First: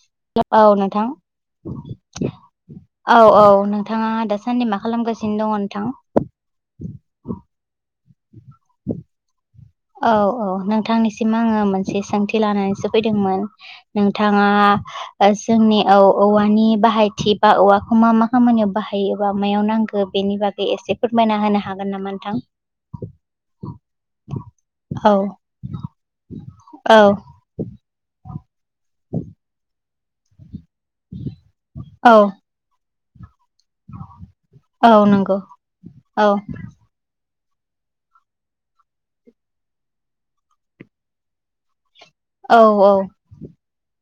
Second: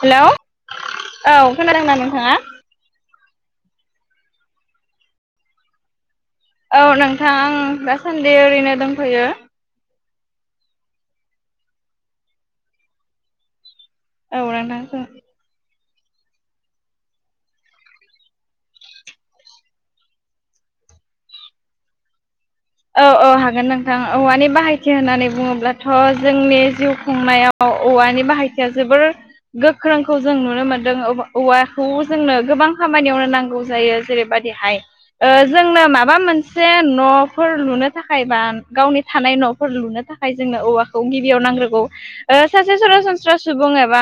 Hello औ नोंथां। औ खोनादोंना नोंथाङा? औ औ नोंथाङा दासान्दि मा खालामगासिनो दङ नोंथां? औ नोंथां आं दासान्दि ओरैनो दंफैयो। औ औ नोंथांनिसिम आङो मोनसे सोंथि लानानैसो फैदोंमोन। औ नोंथाङा नोंथां जोंनि औ औवानि बाहायथि बा औवाखौ मा मा खामानियाव बाहायोबा मायाव नांगौ बेनि बागै एसे एसे फोरमायना होनो हागोन नामा नोंथां? औ औ हागोन नोंथां औवानि बाहायथि औ होननानै बुङोब्लाथ' जोंनि जिउ औ खुंनायाव औवानि बाहायथिया जोबोर गोख्रोंखौ जों नुनो मोनदों औवाखौ औ जोंनो गोबां खामानियावनो नांगौ। जायो जेरैबायदिहाय औ नंगौ जोंनो माबा औ मोनसे न' फोर लुनो थाखाय बा गावनि थानाय न'फोर लुनो थाखाय जोंनो औवाखौ गिबियाव नांग्रोगौ औ सासे औ सरासनस्रा सुबुं एबा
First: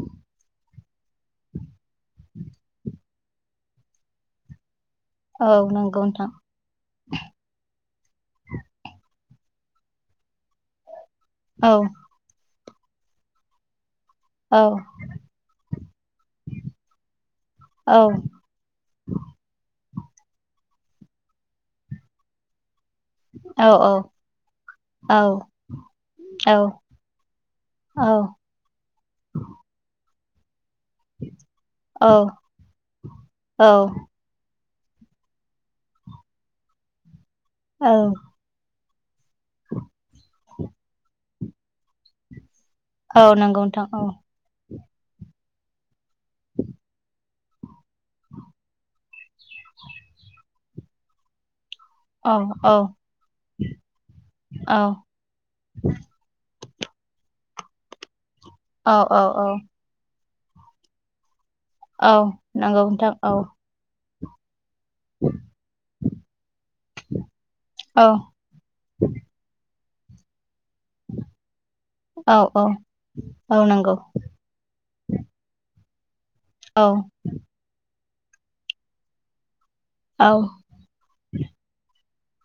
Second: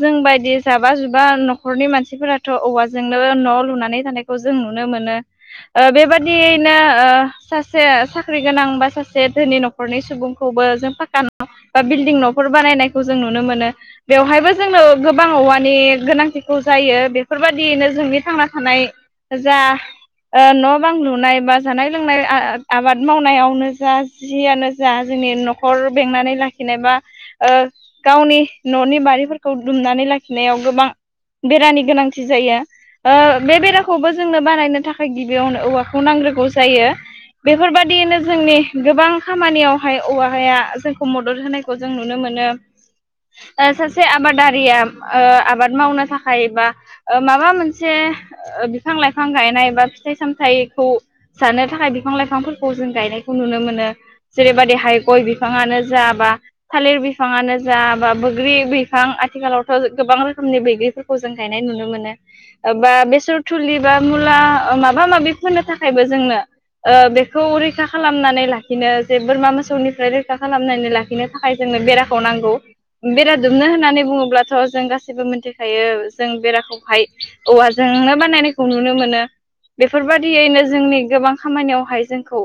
जों बायदि जाबा जुबा न'खरनि मानसिफोराथ' औवाजोंनो न' लुनानै थानायखौ जों नुनो मोनो औ नंगौ नोंथां बेबादियैनो सा साख्रि गोनां बा सासे धोनि न'खरनि सुबुंखौबो जों फाका' औ बा बिल्डिं न'खर बानायनायखौ जों नुनो मोनो। बेवहायबो औ जोंनो गोबां औवानि गोनांथिखौ जायो बेफोरबायदियैनो औ जोंनि थांना थानाय। जा न' बां लुनाय बा जानाय लोंनाय आबाद औ मावनायावनो जा जियानो जा औ जोंनि न'खर बेंनानै औ लाखिनायबा। गावनि न'नि बारिफोरखौ दुमनानै लाखि गोबां बेरानि औ गोनांथि जायो बे औ बेराखौबो जोंनो बानायनो नि थाखाय गिबियावनो औवाखौ नांग्रोगौ जायो औ बेफोरबायादियैनो जोंनि गोबां खामानियावहाय औव हाया जोंखौ मदद होनाय खौ जों नुनो मोनो औ नंगौ नोंथां औ सासे आबादारिया आबाद मावनो थाखाय। थाखाय बा माबा मोनसे बिफां लाइफां गायनाय बा फिथाइ सामथाइ खौ जानो थाखाय। बिफां औ औ लाइफांफोरखौ जों गायनायखौ नुनो मोनो जेरैबदिहाय गय बिफाङानो जा जाबा थालिर बिफाङानो जा बा बैग्रि औ बिफां औ औ आथिखालावथ' गोबां रोखोमनि बैग्रिफोरखौ जों थनाय नुनो औ मोनो नंगौ बा नोंथां औ बेसर थुलि बा मुला ओ माबा माबि फोनो थाखायबो जोंनो ओ बेखौ रैखा औ खालामनानै लाखिनो जे बोरमा मोसौनिफ्राय रैखा खालामनानै लाखिनो थाखाय जोंनो बेराखौ औ नांगौ औ बेरा औ दुमनो नंगौ होननानै बुङोब्लाथ' जों गासैबो मोनसे मिथिखायो जों औ बेराखौहाय औवाजोंनो बानायनायखौ नुनो मोनो औ बेफोरबायदियैनो जोंनि गोबां खामानियावहाय जोंखौ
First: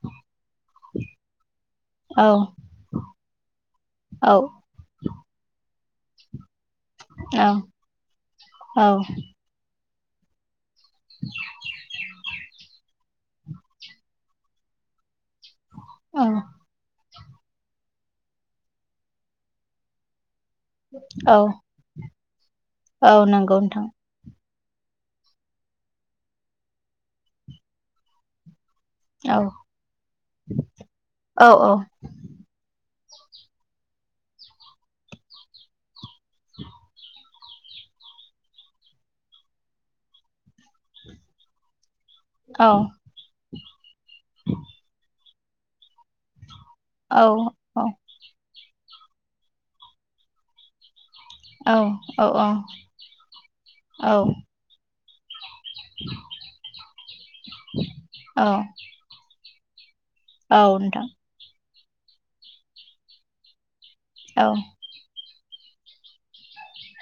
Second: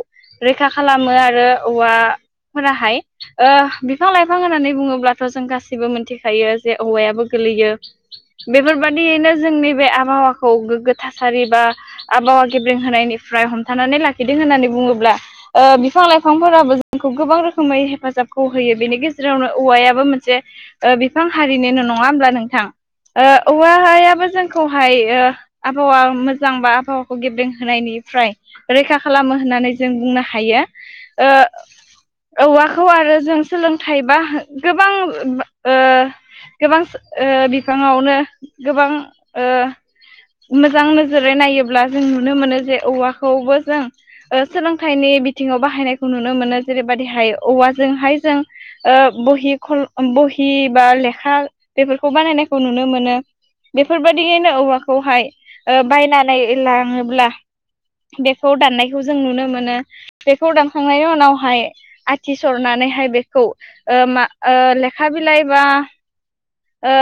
रैखा खालामो आरो औवा औ फोराहाय ओ बिफां लाइफां होननानै बुङोब्लाथ' जों गासैबो मिथिखायो जे औवायाबो औ गोलैयो औ बेफोरबायदियैनो जोंनि बे आबहावाखौ गोगो थासारि बा आबहावा गेब्रें होनायनिफ्राय थानानै लाखिदों होननानै बुङोब्ला ओ बिफां लाइफांफोराबो जों खौ गोबां रोखोमै हेफाजाबखौ होयो बेनि गेजेरावनो औवायाबो मोनसे ओ बिफां औ हारिन' नङा होमब्ला नोंथां औ ओ नंगौ औव नोंथां हायाबो जों खौहाय आबहावा मोजां बा आबहावाखौ गेब्लेेंहोनायनिफ्राय रैखा खालामो औ होननानै जों बुंनो हायो ओ औ औ औवाखौ आरो जों सोलोंथाइ बा गोबां ओ गोबां ओ बिफाङावनो गोबां ओ मोजां नोजोरै नायोब्ला जों नुनो मोनो जे औवाखौबो जों ओ सोलोंथाइनि बिथिङाव बाहायनायखौ नुनो मोनो जेरैबायदिहाय औवाजोंहाय जों ओ बहि खल बहि बा लेखा बेफोरखौ औ बानायनायखौ नुनो मोनो औ बेफोरबायाददियैनो औवाखौहाय ओ बायनानै लाङोब्ला बेखौ दाननायखौ जों नुनो मोनो बेखौ औ नोंथां औ दानखांनायनि उनावहाय आथि सरनानैहाय बेखौ ओ मा औ औ ओ लेखा बिलाइ बा ओ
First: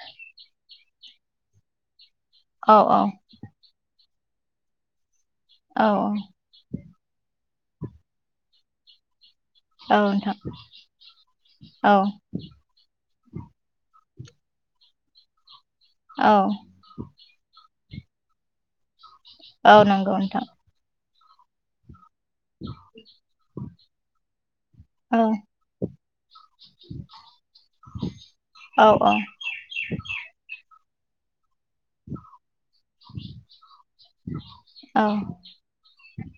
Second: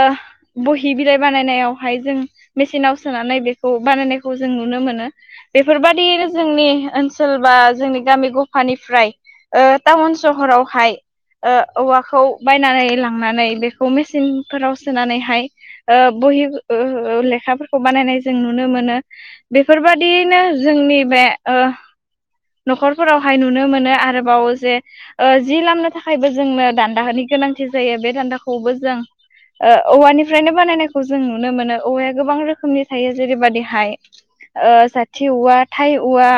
बहि बिलाइ बानायनायावहाय जों औ औ मेचनाव सोनानै बेखौ बानायनाय खौ जों नुनो मोनो बेफोरबायदियैनो जोंनि ओनसोल बा जोंनि गामि गफानिफ्राय ओ टाउन नोंथां सहरावहाय ओ औ औवाखौ बायनानै लांनानै बेखौ मेसिन फोराव सोनानैहाय ओ औ बहि ओ ओ लेखाफोरखौ बानायनाय जों नुनो मोनो औ नंगौ बेफोरबादियैनो नोंथां जोंनि बे ओ [inaudible] न'खरफोरावहाय नुनो मोनो आरोबावो जे ओ जि लामनो थाखायबो जोंनो दान्दाहोननि गोनांथि जायो बे दान्दाखौबो जों ओ औवानिफ्रायनो बानायनायखौ जों नुनो मोन औवाया गोबां रोखोमनि थायो जेरैबाददि हाय औ ओ साथि औवा थाइ औवा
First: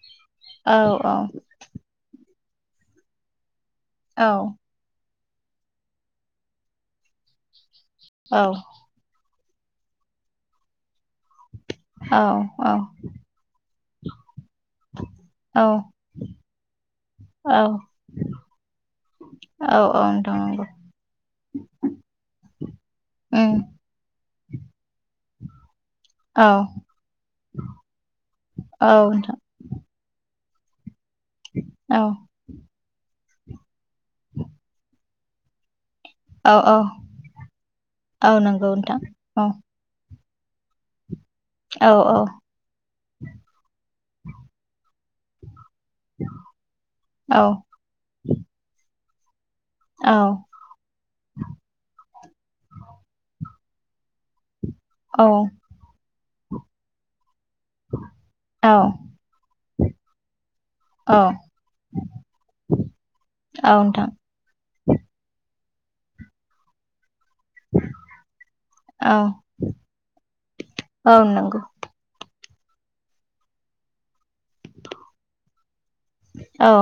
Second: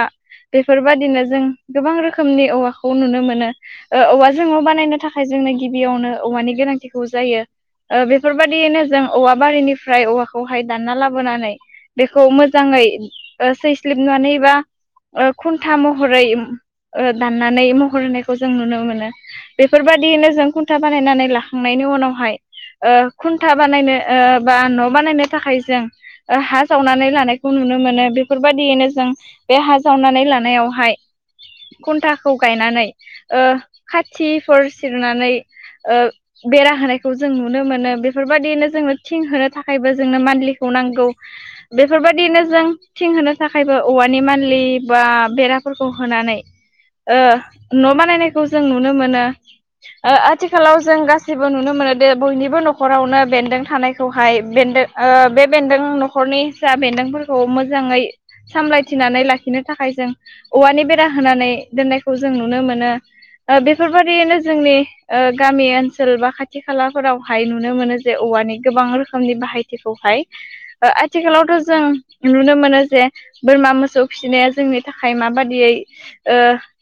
औ औ बेफोरबादिनो औ जों गोबां रोखोमनि औवाखौ नुनो मोनो ओ औवा जोङो बानायनो थाखाय जोंनो गिबियावनो औवानि गोनांथिखौ जायो ओ औ बेफोरबायदियैनो जों औवा बारिनिफ्राय औवाखौहाय दानना ला लाबोनानै बेखौ मोजाङै ओ सैसलिबनानै बा ओ औ खुन्था महरै ओ औ औ दाननानै महर होनायखौ जों नुनो मोनो औ औ बेफोरबायदियैनो नोंथां जों नंगौ खुन्था बानायनानै लाखांनायनि नि उनावहाय ओ खुन्था उम बानायनो ओ बा न' बानायनो थाखाय जों ओ औ हा जावनानै लानायखौ नुनो मोनो औ बेफोरबायाददियैनो जों नोंथां बे हा जावनानै लानानै हाय औ खुन्थाखौ गायनानै ओ खाथिफोर सिरनानै ओ औ औ बेराहोनाय खौ जों नुनो मोनो औ बेफोरबायादिनो नंगौ जोंङो नोंथां थिं औ होनो थाखायबो जोंनो मान्लिखौ नांगौ [inaudible] औ बेफोरबायदिनो जों थिं होनो थाखायबो औवानि मानलि बा बेराफोरखौ होनानै ओ औ न' बानायनायखौ जों नुनो मोनो औ ओ आथिखालाव जों गासैबो नुनो मोनो निबो न'खरावनो बेन्दों थानायखौहाय बेदों ओ बे बेन्दों न'खरनि जा बेन्दों खौ मोजाङै औ सामलायथिनानै लाखिनो थाखाय जों औवानि बेरा औ होनानै दोननायखौ जों नुनो मोनो ओ नोंथां बेफोरबाददियैनो जोंनि ओ गामि ओनसोल बा खाथि खालाफोराव हायो नुनो मोनो जे औवानि गोबां औ रोखोमनि बाहायथिखौहाय ओ औ आथिखालावथ' नंगौ जों नुनो मोनो जे बोरमा मोसौ फिसिनाया जोंनि थाखाय माबादियै ओ औ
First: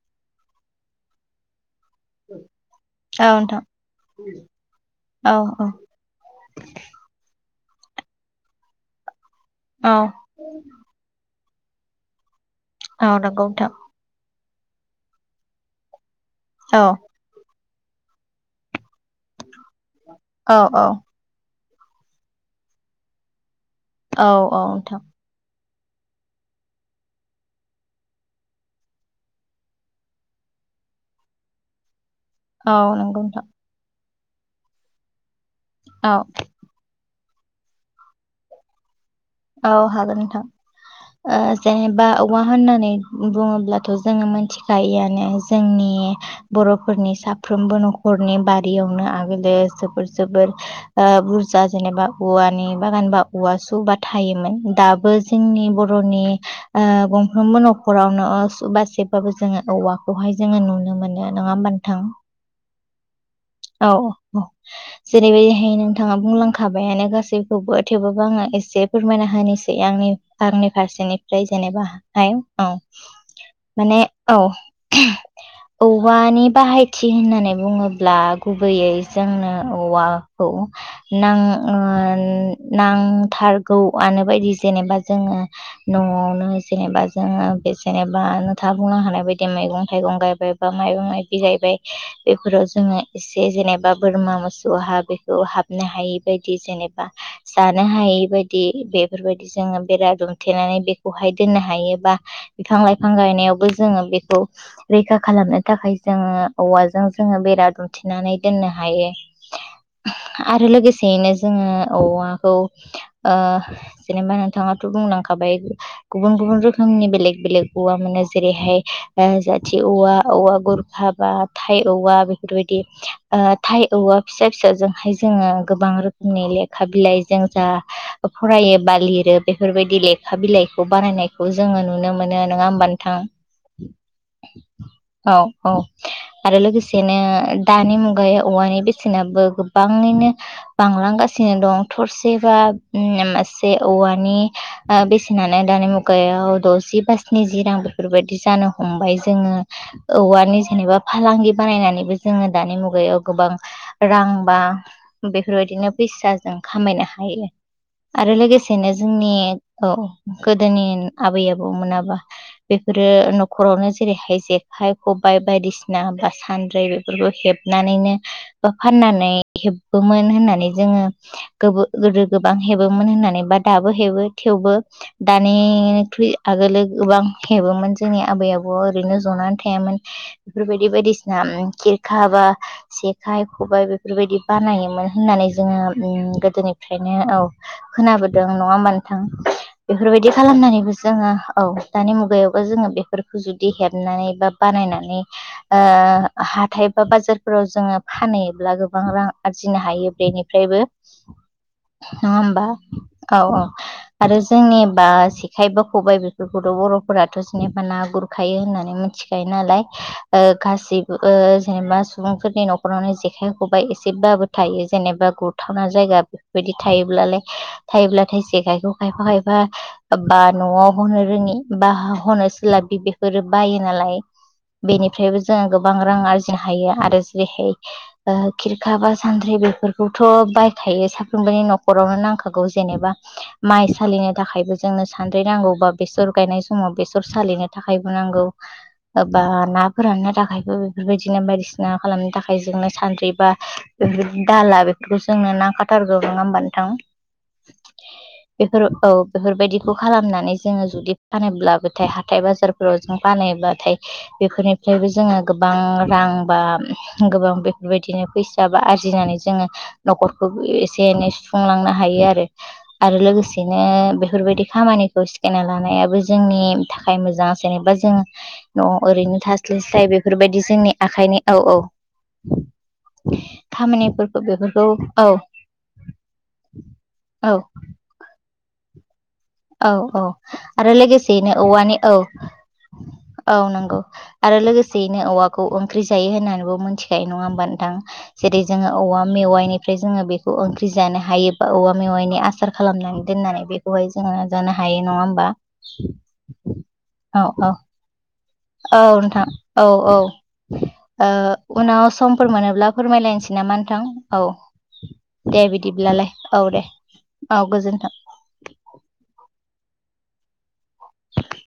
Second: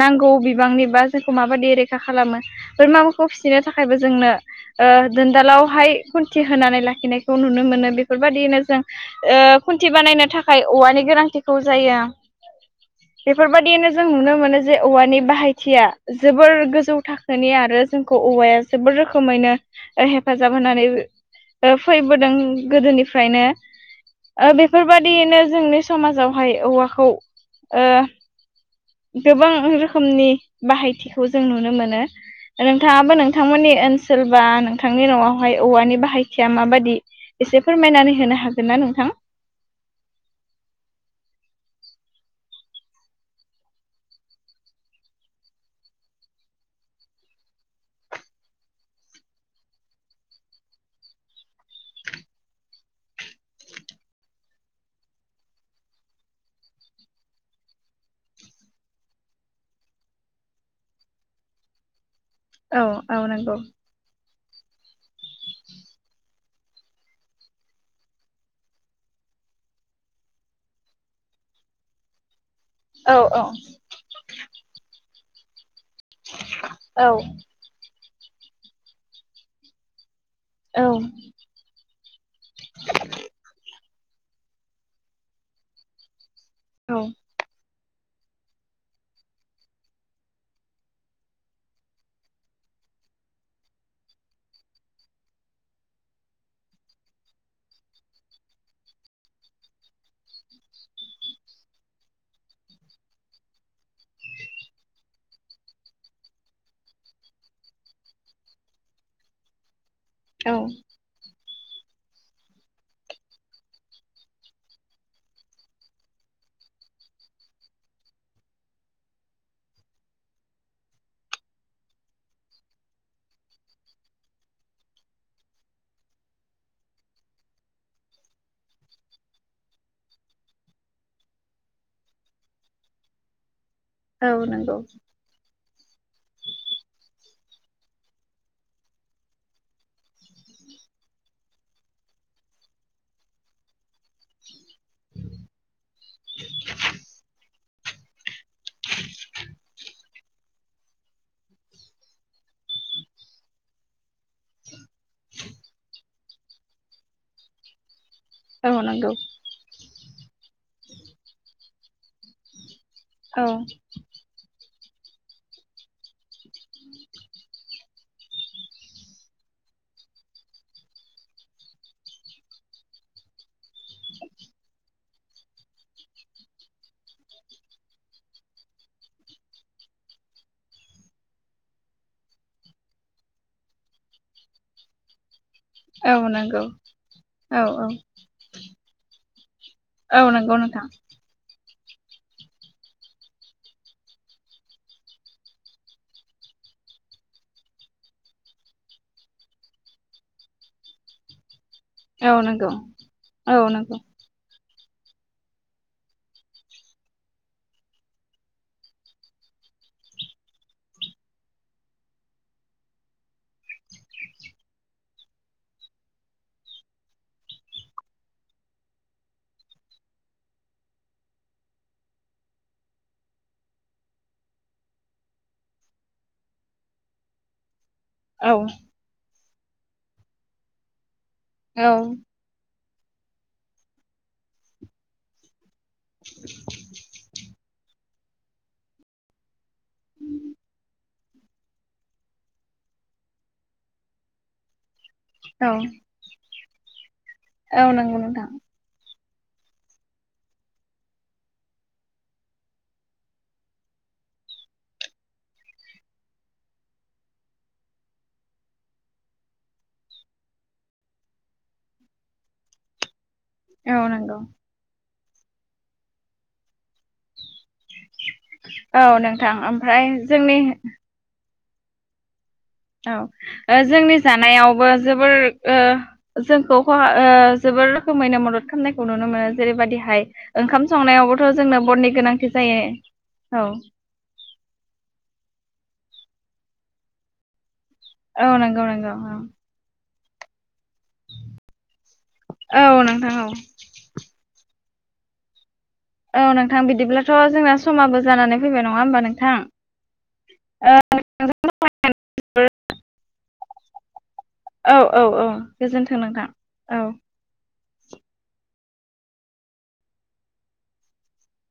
नांगौ बिबांनि बा जोंखौ माबायदि रैखा खालामो बोरमाखौ औ फिसिनो नोंथां थाखायबो दोननो औ औ दोनदालावहाय खुन्थि होनानै लाखिनायखौ नुनो मोनो बेफोरबायदियैनो जों ओ खुन्थि औ बानायनो थाखाय औवानि गोनांथि खौ जायो औ नंगौ नोंथां बेफोरबायदियनो जों नुनो मोनो जे औवानि बाहायथिया जोबोर औ गोजौ थाखोनि आरो जोंखौ औवाया जोबोर रोखोमैनो हेफाजाब औ होनानै फैबोदों गोदोनिफ्रायनो औ ओ औ नोंथां बेफोरबायदियैनो जोंनि समाजावहाय औवाखौ ओ गोबां रोखोमनि बाहायथिखौ जों नुनो मोनो औ नंगौ नोंथां। बे ओनसोल बा नोंथांनि न'आवहाय औवानि औ बाहायथिया माबादि? एसे फोरमायनानै होनो हागोन ना नोंथां? औ हागोन नोंथां। ओ जेनेबा औवा होननानै बुङोब्लाथ' जोङो मोनथिखायोआनो जोंनि नि बर'फोरनि साफ्रोमबो न'खरनि बारियावनो आगोलो जोबोर जोबोर ओ बुरजा जेनेबा औवानि बागान बा औवा सुबा थायोमोन दाबो जोंनि बर'नि ओ गंफ्रोमबो न'खरावनो सुबासे बाबो जोङो औवाखौहाय जोङो नुनो मोनो नङा होमब नोंथां? औ औ नंगौ। औ औ जेरैबायदिहाय नोंथाङा बुंलांखाबायानो गासैखौबो थेवबाबो आङो एसे फोरमायना होनि सै आंनि आंनि फारसेनिफ्राय जेनेबा हाय औ माने औ औवानि बाहायथि औ होननानै बुङोब्ला गुबैयै जोंनो औवा औ नां ओ नांथारगौ आनो बायदि जेनेबा जोङो न'आवनो औ जेनेबा जोङो जेनेबा नोंथाङा बुंनो हानाय बायदि मैगं थाइगं गायबाय बाइबा माइबि गायबाय बेफोराव जोङो एसे जेनेबा बोरमा मोसौहा बेखौ हाबनो हायि बायदि जेनेबा जानो हाय यि बायदि बेफोरबायदि जोंङो बेरा दुमथनानै बेखौ हाय दोननो हायोबा बिफां-लाइफां गायनायाबो जोङो बेखौ रैखा खालामनो थाखाय जों औवाजों‌ जोङो बेरा दुम थिनानै दोननो हायो औ आरो लोगोसेयैनो जोङो औवाखौ ओ जेनेबा नोंथाङाथ' बुंलांखाबाय गुबुन गु बुन रोखोमनि बेलेग बेलेग औवा मोनो जेरैहाय जाथि औवा औवा गरखा बा थाय औवा बेफोरबाय दि ओ थाइ औवा फिसा फिसाजोंहाय जोङो गोबां रोखोमनि लेखा बिलाइजों जा फरायो बा लिरो बेफोरबायदि लेखा बिलाइखौ बानायनायखौ जोङो नुनो मोनो नङा होमबा नोंथां? औ नंगौ औ औ आरो लोगोसेनो दानि मुगायाव औवानि बेसेनाबो गोबाङैनो बांलांगासिनो दं थरसे बा ओम मासे औवानि ओ बेसेनानो दानि मुगायाव दजि बा स्नि जि रां बेफोरबायदि जानो हमबाय जोङो औवानि जेनेबा फालांगि बानायनानैबो जोङो दानि मुगायाव गोबां रां बा बेफोरबायदिनो फैसा जों खामायनो हा यो। आरो औ नंगौ औ औ लोगोसेनो नंगौ जोंनि औ गोदोनि आबै आबौ मोनाबा बेफोरो औ न'खरावनो जेरैहाय जेखाइ खबाइ बायदिसिना बा सानद्रि फोरखो हेबनानैनो बा फाननानै हेबोमोन होननानै जोङो गोदो गोबां हेबोमोन होननानै बा दाबो हेबो थेवबो दानिख्रुइ आगोलो ओ गोबां हेबोमोन जोंनि आबै आबौआ ओरैनो जनानै थायामोन बेफोरबायदि बायदिसिना उम खि [unintelligible] घाबा जेखाइ खबाय बेफोरबायदि बानायोमोन होननानै ज जोङो औ उम गोदोनिफ्रायनो औ खोनाबोदों नङा होमबा नोंथां बेफोरबायदि नंगौ नोंथां खालामनानैबो जोङो औ दानि मुगायावबो जोङो बेफोरखौ जुदि हेबनानै बा बानायनानै ओ हाथाय बा बाजारफोराव जोङो फानहैयोब्ला गोबां रां आरजिनो हायो बेनिफ्रायबो नङा औ होमबा नंगौ औ औ आरो ज जोंनिबा जेखाय बा खबाइ बेफोरखौथ' बर'फोराथ' जेनेबा ना गुरखायो होननानै मिनथिखायोन नालाय ओ गासिबो ओ ज जेनेबा सुबुंफोरनि न'खरावनो जेखाइ खबाय एसेब्लाबो थायो जेनेबा गुरथावना जायगा बेफोरबायद दि थायोब्लालाय थायोब्लाथाय जेखाइखौ खायफा खायफा बा न'आव हरनो रोङि बा ह हनोसोलाब बि बेफोरो बायो नालाय बेनिफ्रायबो जोङो गोबां रां आरज जिनो हायो आरो जेरैहाय ओ औ खिरखा बा सानद्रि बेफोरखौथ' बायखायो सा फ्रोमबोनि औ न'खरावनो नांखागौ जेनेबा माइ सालिनो थाखायबो जोंनो सानद्रि नांगौबा बेसर गायनाय समाव बेसर सालिनो थाखायबो नांगौ ओ बा ना फोराननो थाखायबो बेफोरबायदि दिनो बायदिसिना खालामनो थाखाय जोंनो सानद्रि बा बेफोर दाला बे बेखौ जोंनो औ नांखाथारगौ नङा होमबा नोंथां? औ नंगौ नोंथां। बेफोर औ बेफोरबायदिखौ खालामनानै जोङो जुदि फानोब्लाबोथाय हाथाय बाजारफोराव जों फानैयोब्लाथाय बेफोरनिफ्रायबो जोङो गोबां [unintelligible] रां बा गोबां बेफोरबायदिनो फैसा बा आरजिनानै जोङो न'खरखौ एसे एनै सुफुंलांनो हायो आरो लोगोस सेनो औ नंगौ बेफोरबायदि खामानिखौ सिकायना लानायाबो जोंनि थाखाय मोजां जेनेबा जोङो औ न'आव ओरैनो नोंथां ओमफ्राय थास्लायस्लाय बेफोरबायदि जोंनि आखाइनि औ औ औ ओ जोंनि खामानिफोरखौ जानायावबो बेफोरखौ औ जोबोर ओ जोंखौ खहा ओ औ जोब बोर रोखोमैनो मदद खामनायखौ नुनो मोनो [unintelligible] औ औ जेरैबायदिहाय आरो ओंखाम संनायावबोथ' लोगोसेयैनो जोंनो औवानि बननि औ गोनांथि जायो। औ नंगौ आरो लोगोसेयैनो औवाखौ ओंख्रि जायो होननानैबो मोनथिखायो नङा होमबा नोंथां? औ जेरै नंगौ जोङो नंगौ औवा मेवाइनिफ्राय जोङो बेखौ ओंख्रि जानो हायो बा औवा मेवाइनि आसार औ औ नों खालामनानै थां औ दोननानै बेखौहाय ज जानो हायो नङा होमबा? औ नोंथां बिदिब्लाथ' औ औ जोंना समाबो जानानै फैबाय नङा औ होमबा नोंथां औ औ ओ उनाव समफोर मोनोब्ला फोरमायलायनोसै नामा नोंथां औ औ औ औ दे गोजोन्थों बिदिब्लालाय नोंथां औ दे औ गोजोन्थों। [inaudible]